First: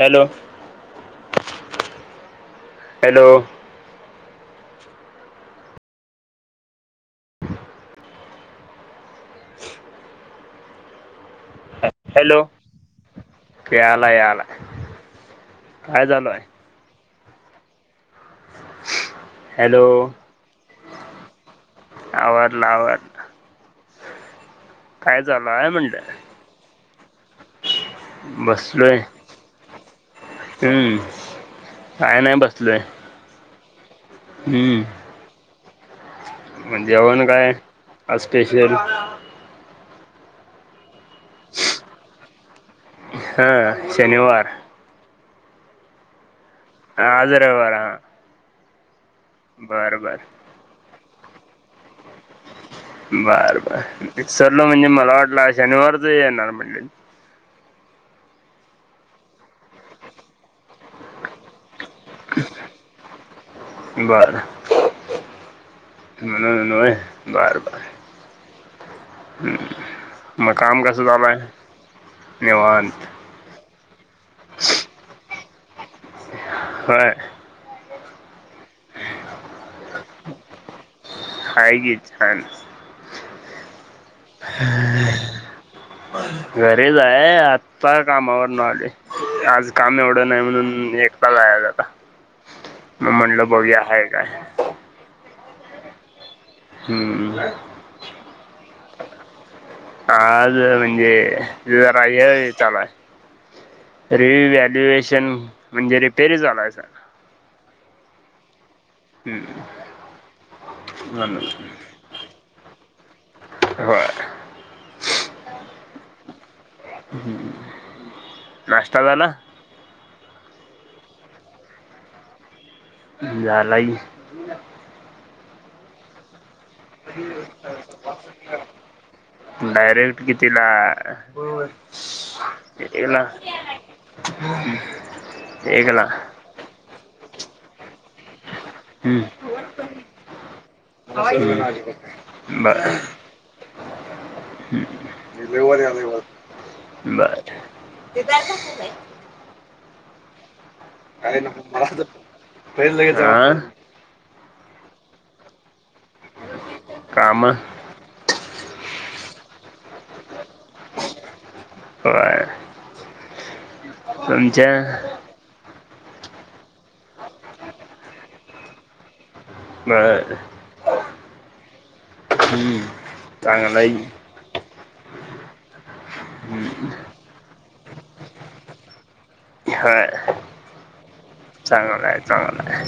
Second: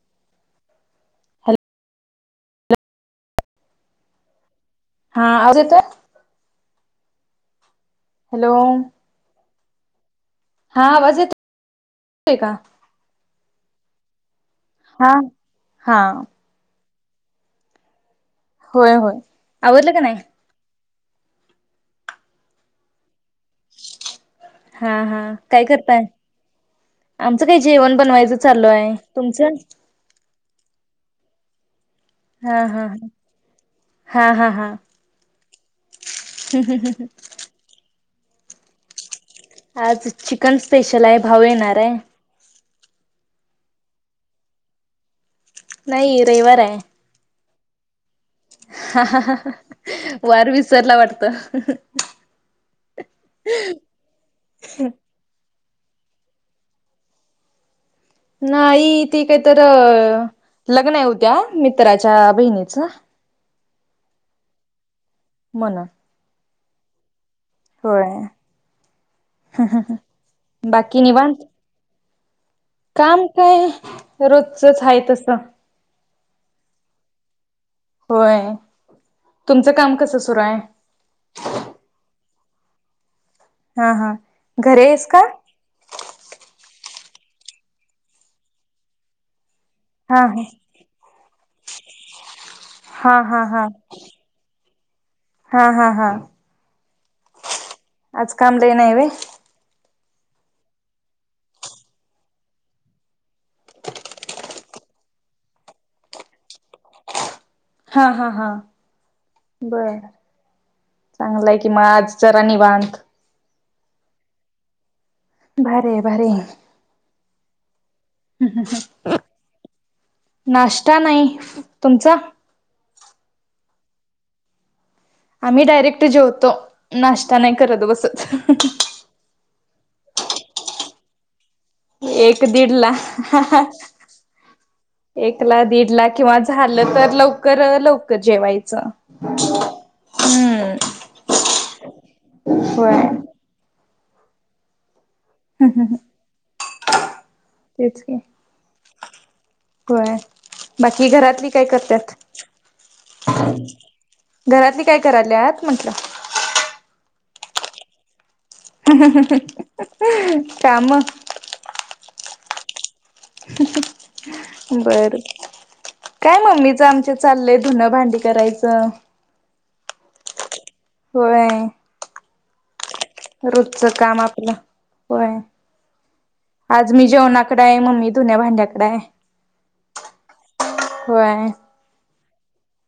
Hello hello hello हा आवाज येतय हॅलो हा आवाज येतोय का ख्याला याला हा हा काय चालू आहे होय होय आवडलं का नाही आवडला आवडला हा हा काय आहे करताय म्हणलं आमचं काही जेवण बनवायचं चालू आहे तुमचं हय नाही हा बसले हा हा हा हा म्हण जेवण काय असपेशल आज चिकन स्पेशल आहे भाऊ येणार आहे. हा शनिवार. नाही रविवार आहे. आज रविवार हा बरं बरं वार विसरला वाटतं. बर बर मिक्सरल म्हणजे मला वाटलं शनिवारच येणार म्हटलं. नाही ती काहीत लग्न आहे होत्या मी मित्राच्या बहिणीचं. बर. म्हणं. म्ह न बर बर. म काम बाकी कसं निवांत चालुय. काम काय रोजचच आहे तसं. होय. होय तुमचं काम कसं सुरू हाय. हाय कि छान. हा हा घरी आहेस का? घरीच आहे आत्ता कामावर न आलोय. आज काम हा एवढं नाही हा म्हणून एकटाच आहे आता. मग हा हा म्हणलं हा बघुया हाय काय. हा हा हा. हम्म. आज काम लयी नाही होय. आज म्हणजे जरा हे चालु आहे. रिव्हल्युएशन म्हणजे रिपेरी चालु सर. हा हा हा. हम्म बर म्हणून चांगलं आहे कि म आज जरा निवांत. होय. भारी भारीय. ह नाश्ता ह झाला नाश्ता नाही तुमचा? झालाय. आम्ही डायरेक्ट जेवतो नाश्ता नाही करत बसत. डायरेक्ट कितीला? एक दीड ला. एकला एक ला दीड एकला ला किंवा झालं तर लवकर लवकर जेवाय च. होय. बरं. हम्म हम्म हम्म. तेच की [unintelligible] होय बाकी घरातली नको काय मला तर करतात. पहिलं लगेच जबाब हा घरातली काय करायल्यात म्हटलं? कामं. कामं. होय तुमच्या बरं. काय मम्मीचं आमचे चाललंय धुनं भांडी करायचं. काय. होय. हम्म. रोजच काम आपलं होय. आज मी जेवणा आहे मम्मी धुण्या-भांड्याकडं हाय. होय चांगलं आहे. चांगला आहे.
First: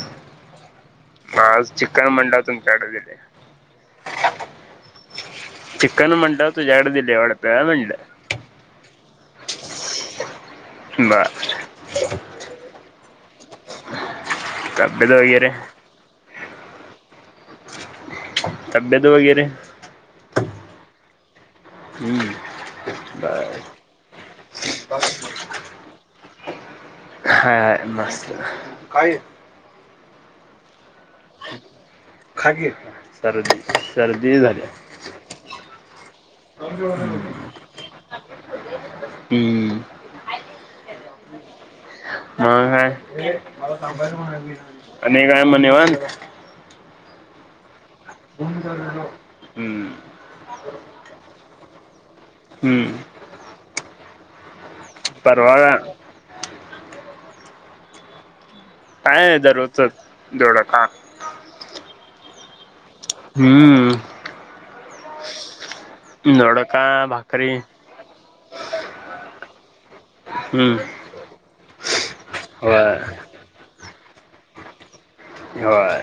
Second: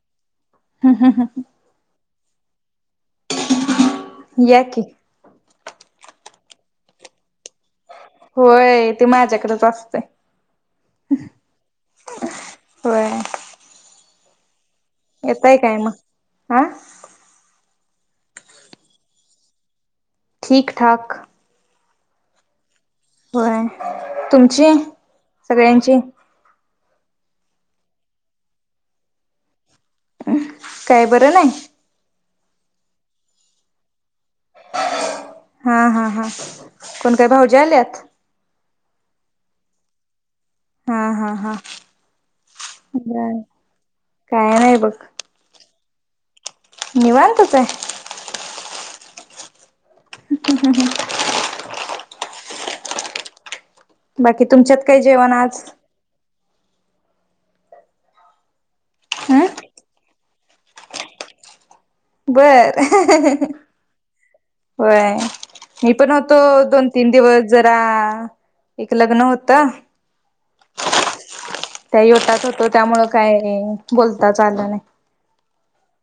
मग आज चिकन म्हटल्यावर तुमच्याकडच येत्यात. या की चिकन म्हटल्यावर तुझ्याकडं दिलेय वाटतं अ म्हणलं. होय ते माझ्याकडंच असतय. बरं [inaudible] होय तबैत वगैरे? आ. तब्येत वगैरे ठीक -ठाक. हम्म. बर होय, तुमची सगळ्यांची. हाय हाय मस्त काय अ काय बरं नाही? खाकी सर्दी -सर्दी झाल्या. हा हा हा. कोण काय भाऊजी आल्यात? हम्म [inaudible] हा हा हा. मग बर काय काय [inaudible] आणि काय म निवांत. निवांतचं हाय. [inaudible] हम्म [inaudible] हम्म बाकी तुमच्यात काय जेवण परवा आज? काय हम् दरोचचं दोडका [inaudible] बरं हम्म होय. मी पण होतो, दोडका दोन-तीन दिवस भाकरी जरा एक लग्न होतं. हम्म. त्या योटात होतो, होय त्यामुळं काय बोलताच आलं नाही. होय.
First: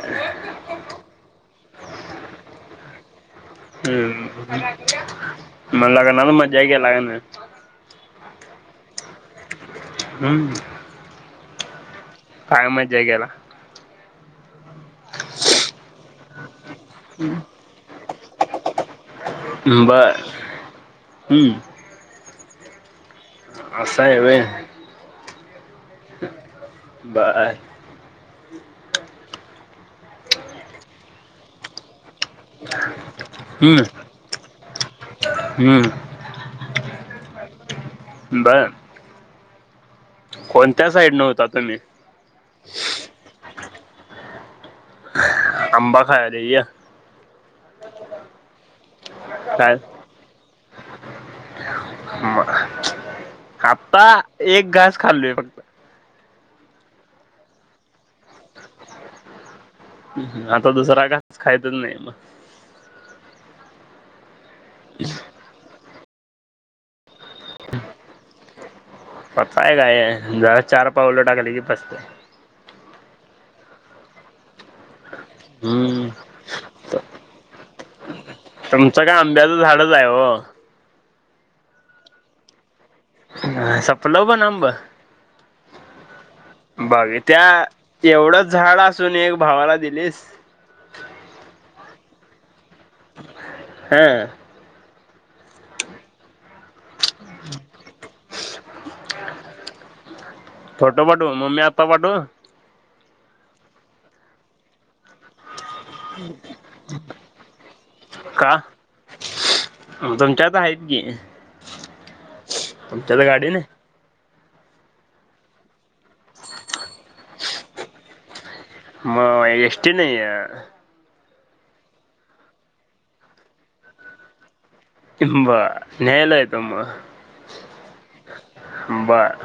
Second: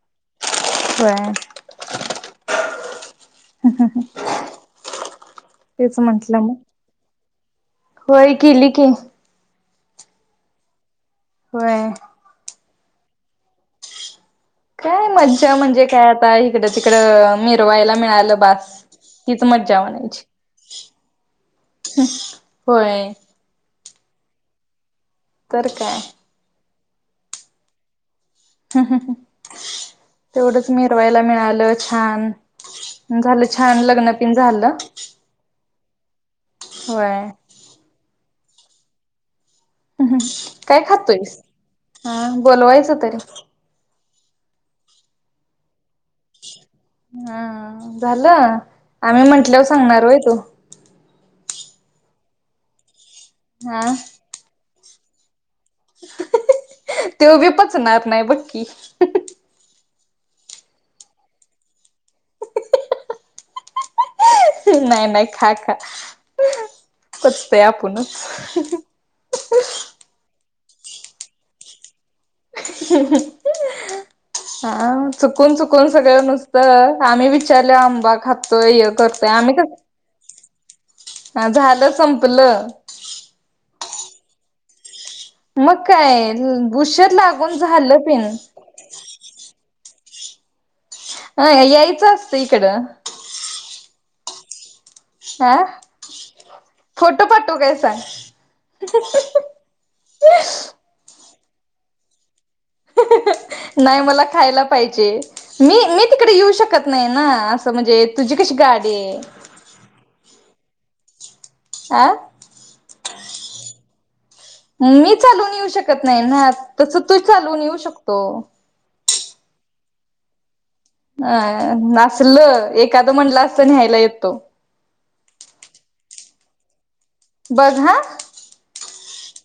होय. हम्म मग तेच लग्नाला म्हंटलं मज्जा मग केला का नाय? होय केली की. हम्म. होय. काय मज्जा केला? काय मज्जा म्हणजे काय आता. इकडं -तिकडं मिरवायला मिळालं बास. तीच मज्जा बर हम्म म्हणायची-होय. अस हाय होय. तर काय. बरं हाय. ह ह. तेवढच मिरवायला मिळालं छान. झालं छान लग्न तेन झालं. हम. होय. बरं. हम्. काय खातोस होता तुम्ही आ बोलवायचं तरी. आंबा खायालोय ये. हा झालं. आम्ही म्हंटल्यावर सांगणार होय तु. म. हा आता एक घास खाल्लोय फक्त. त्यो भी पचणार नाही बक की. आता दुसरा घास खाहाईतच नाही. नाही-नाही खा-खा पावतोय आपणच. पताय काय जरा चार पावलं टाकली की पस्त, [unintelligible] हा चुकून चुकून हम्म सगळं नुसतं आम्ही विचार, आंबा खातोय हे तुमचं काय करतय आम्ही आंब्याचं कस, झाडच आहे हो हा झालं संपलं. संपलं पण आंब? मकाय, बघ त्या एवढंच झाड असून, एक भावाला दिलीस! अ यायचं असत इकडं, हा, हं फोटू पटू काय सांग. [unintelligible] फोटू पाटू मग मी आता पाठू, नाही मला खायला पाहिजे. मी मी तिकडे येऊ शकत नाही ना, असं म्हणजे तुझी कशी का गाडी आहे. तुमच्यात आहेत की, आ तुमच्यात गाडी नाही, मी चालून येऊ शकत नाही ना, तस तू चालून येऊ शकतो. मग एसटीने ए, अ असल एखादं म्हटलं, असत न्यायला येतो. बर न्यायला येतो मग, बघ ह! बर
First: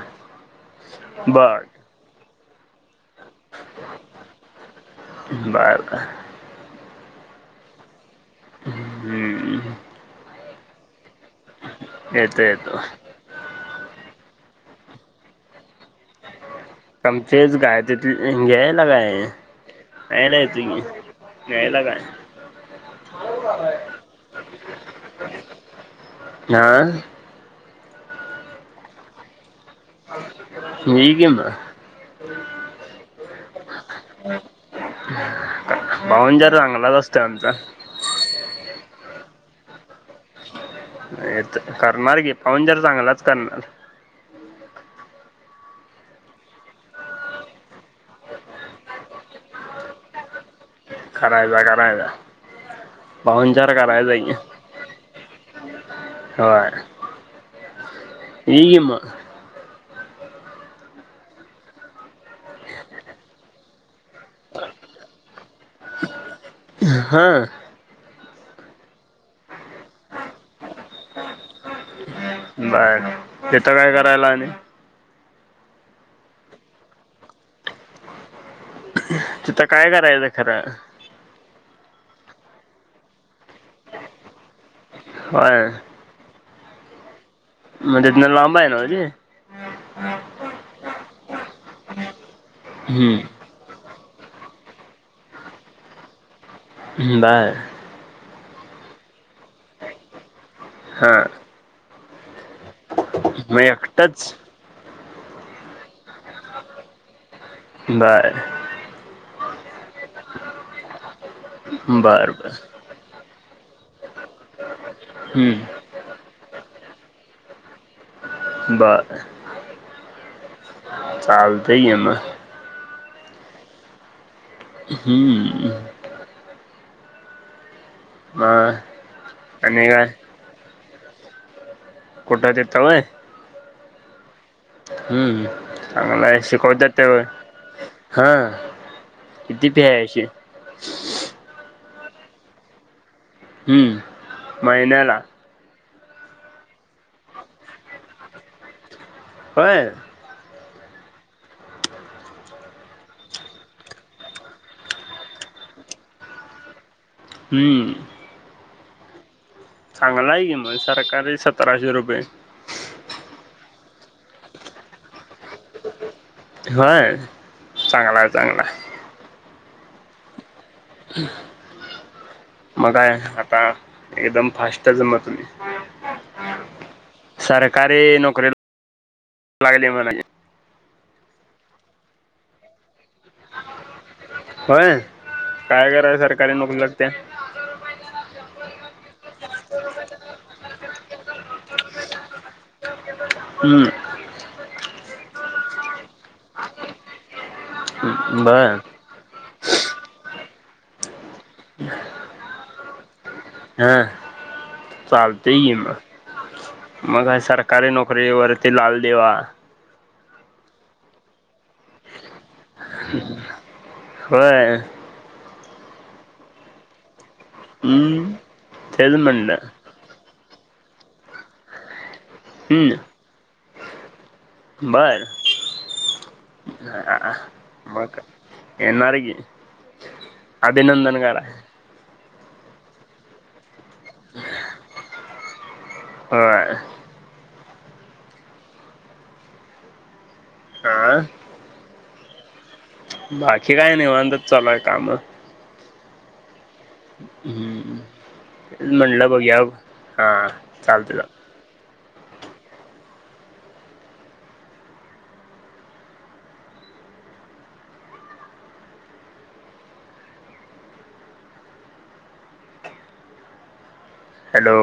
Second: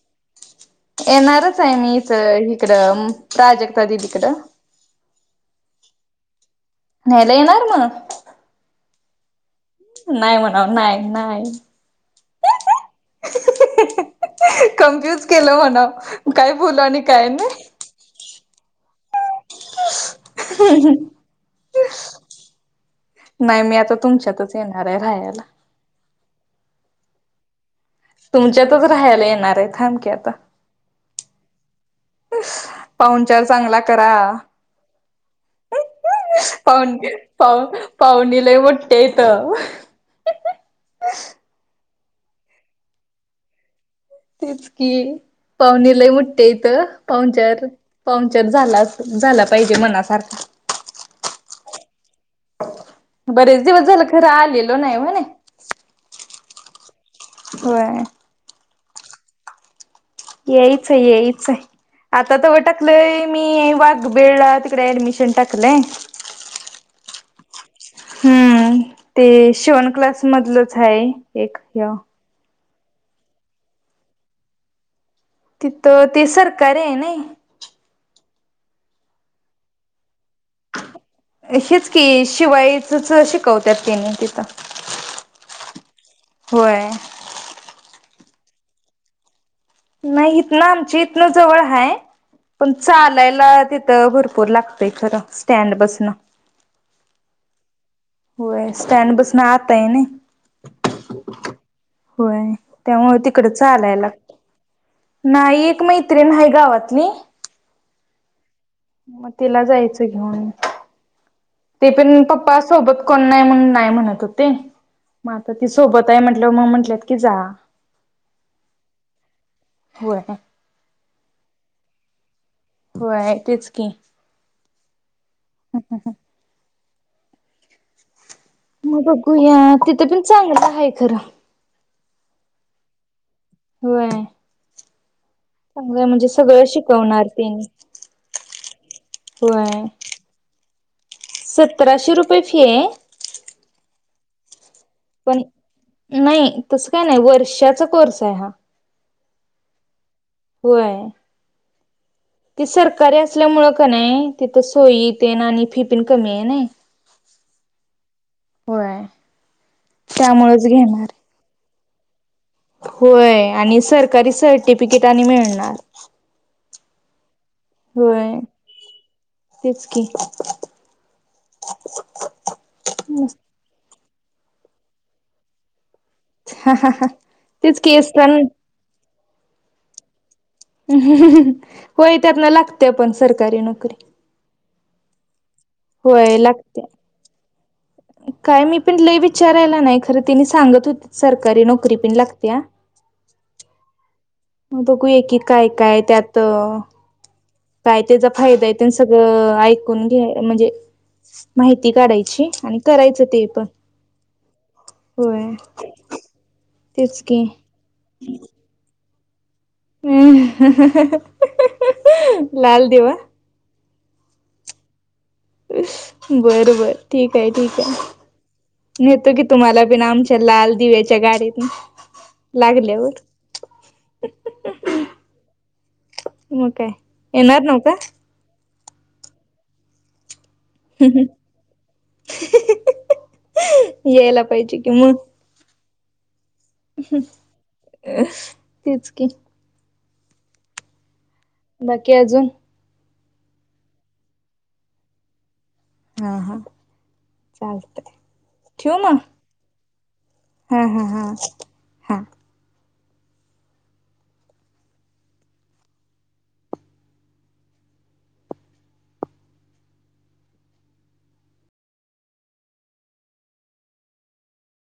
येणारच बर आहे मी, मीच हिकडं प्राजक्ता दीदी कड, [unintelligible] न्यायला येणार मग? हम्म नाही म्हणाव नाय नाय, येतो, येतो, कन्फ्युज केलं म्हणा, काय बोल आणि काय आमचेच नाही, काय तिथ घ्यायला काय न्यायला येतो, की न्यायला काय, नाही मी आता तुमच्यातच येणार आहे राहायला, आा, तुमच्यातच राहायला येणार, आह थांब की आता, ये की मग, पाहुणचार चांगला करा, [unintelligible] पाहुणचार पाह चांगलाच असतोय आमचा पाह पाहुणी लय मोठी आहेत. तर करणार की पाहुणचार चांगलाच करणार. तेच कि, पाहुणी लय मोठी आहे इथं, पाहुणचार झाला झाला पाहिजे मनासारखा, करायचा, करायचा, बरेच पाहुणचार दिवस झालं करायचा खर की आलेलो नाही वहनी, होय, होय, एकी मग, येईच आहे येईच आहे. आता तरव टाकलंय मी वाघबेळला तिकडे ऍडमिशन टाकलंय. [unintelligible] हां. हम्म ते शीवण क्लास मधलच हाय एक त्य, बंर तिथं काय करायला आणि? तिथं ते सरकारी हायनी, तिथं काय करायचंय? हीच की शिवायचच शिकवत्यात तेनी तितं. होय. होय. म तीत्न लांबायना जे? नाही इथनं आमच्या इथनं जवळ हाय पन हम्म चालायला तिथं भरपूर लागतंय खरं स्टँड पसन. बंर. होय स्टँड पसन आताय नई. हां. होय त्यामुळं तिकड चालाय लाग एकटंच नाई एक मैत्रिण हाय गावातली. बंर. मग तिला जायचं घ्यून ते पण बर बर पप्पा सोबत कॉ नाय म्हणून नाय म्हणत होते म आताती हम्म सोबताय म्हंटल्यावर म म्हंटल्यात कीजा. बंर. होय चालतंयम. होय तेचकी. हम्म. मग म बघूया आणि काय तिथेपीन चांगलं हाय खरं. कुटं तीत व्हय? व्हय. हम्म चांगलाय शिकवत्यात त्या शिकवणार तेनी. ह. होय. किती फी अशी? सतराशे रुपये फी ये. मैन्याला? न्हाई तसं काय नाइ वर्षाचा कोर्साय हा. होय. होय. [inaudible] ती सरकारी असल्यामुळं कनई तिथं सोयी तेन आणि फी पन कमीआय नई. हम्म होय. चांगलाय किम त्यामुळेच घेणार सरकारी सतराशे रुपय. होय आणि सरकारी सर्टिफिकेट आणि मिळणार. होय चांगलाय चांगलाय. तेचकी. म काय आता? एकदम फास्टच मतुमी. तेच की सरकारी असताना नोकरी [unintelligible] लागली म्हणायची. होय त्यातन लागत्यापन सरकारी नोकरी. होय काय कराय होय सरकारी नोकरी लागते. लागत्या? काय मीपीन लई विचारायला नाही खरं तिनी सांगत होतीत सरकारी नोकरीपीन लागत्या. हम्म. बघूया की कायकाय त्यात अ काय त्याचा हम्म फायदाय बर तेन सगळं ऐक कून घ्ये म्हंजे माहिती काढायची आणि करायच तेपन. चालतय कीम तेच मकाय की सरकारी नोकरी व ते लाल दीवा. लाल दिवा. होय. बरबर ठीके ठीके हम्म तेच नेतो की म्हणलं तुम्हाला बी आम लाल दिव्याच्या गाडीतन हम्म लागल्यावर बर म काय येणार नवका येनार की अभिनंदन कराय येईला पहिजे की म होय तेच कि हा बाकी अजून बाकी काय निवांतच चालूय काम हा, हा हम्म. चालतय ठेव मग म्हणलं बघयाव हा, हा, हा, हा हॅलो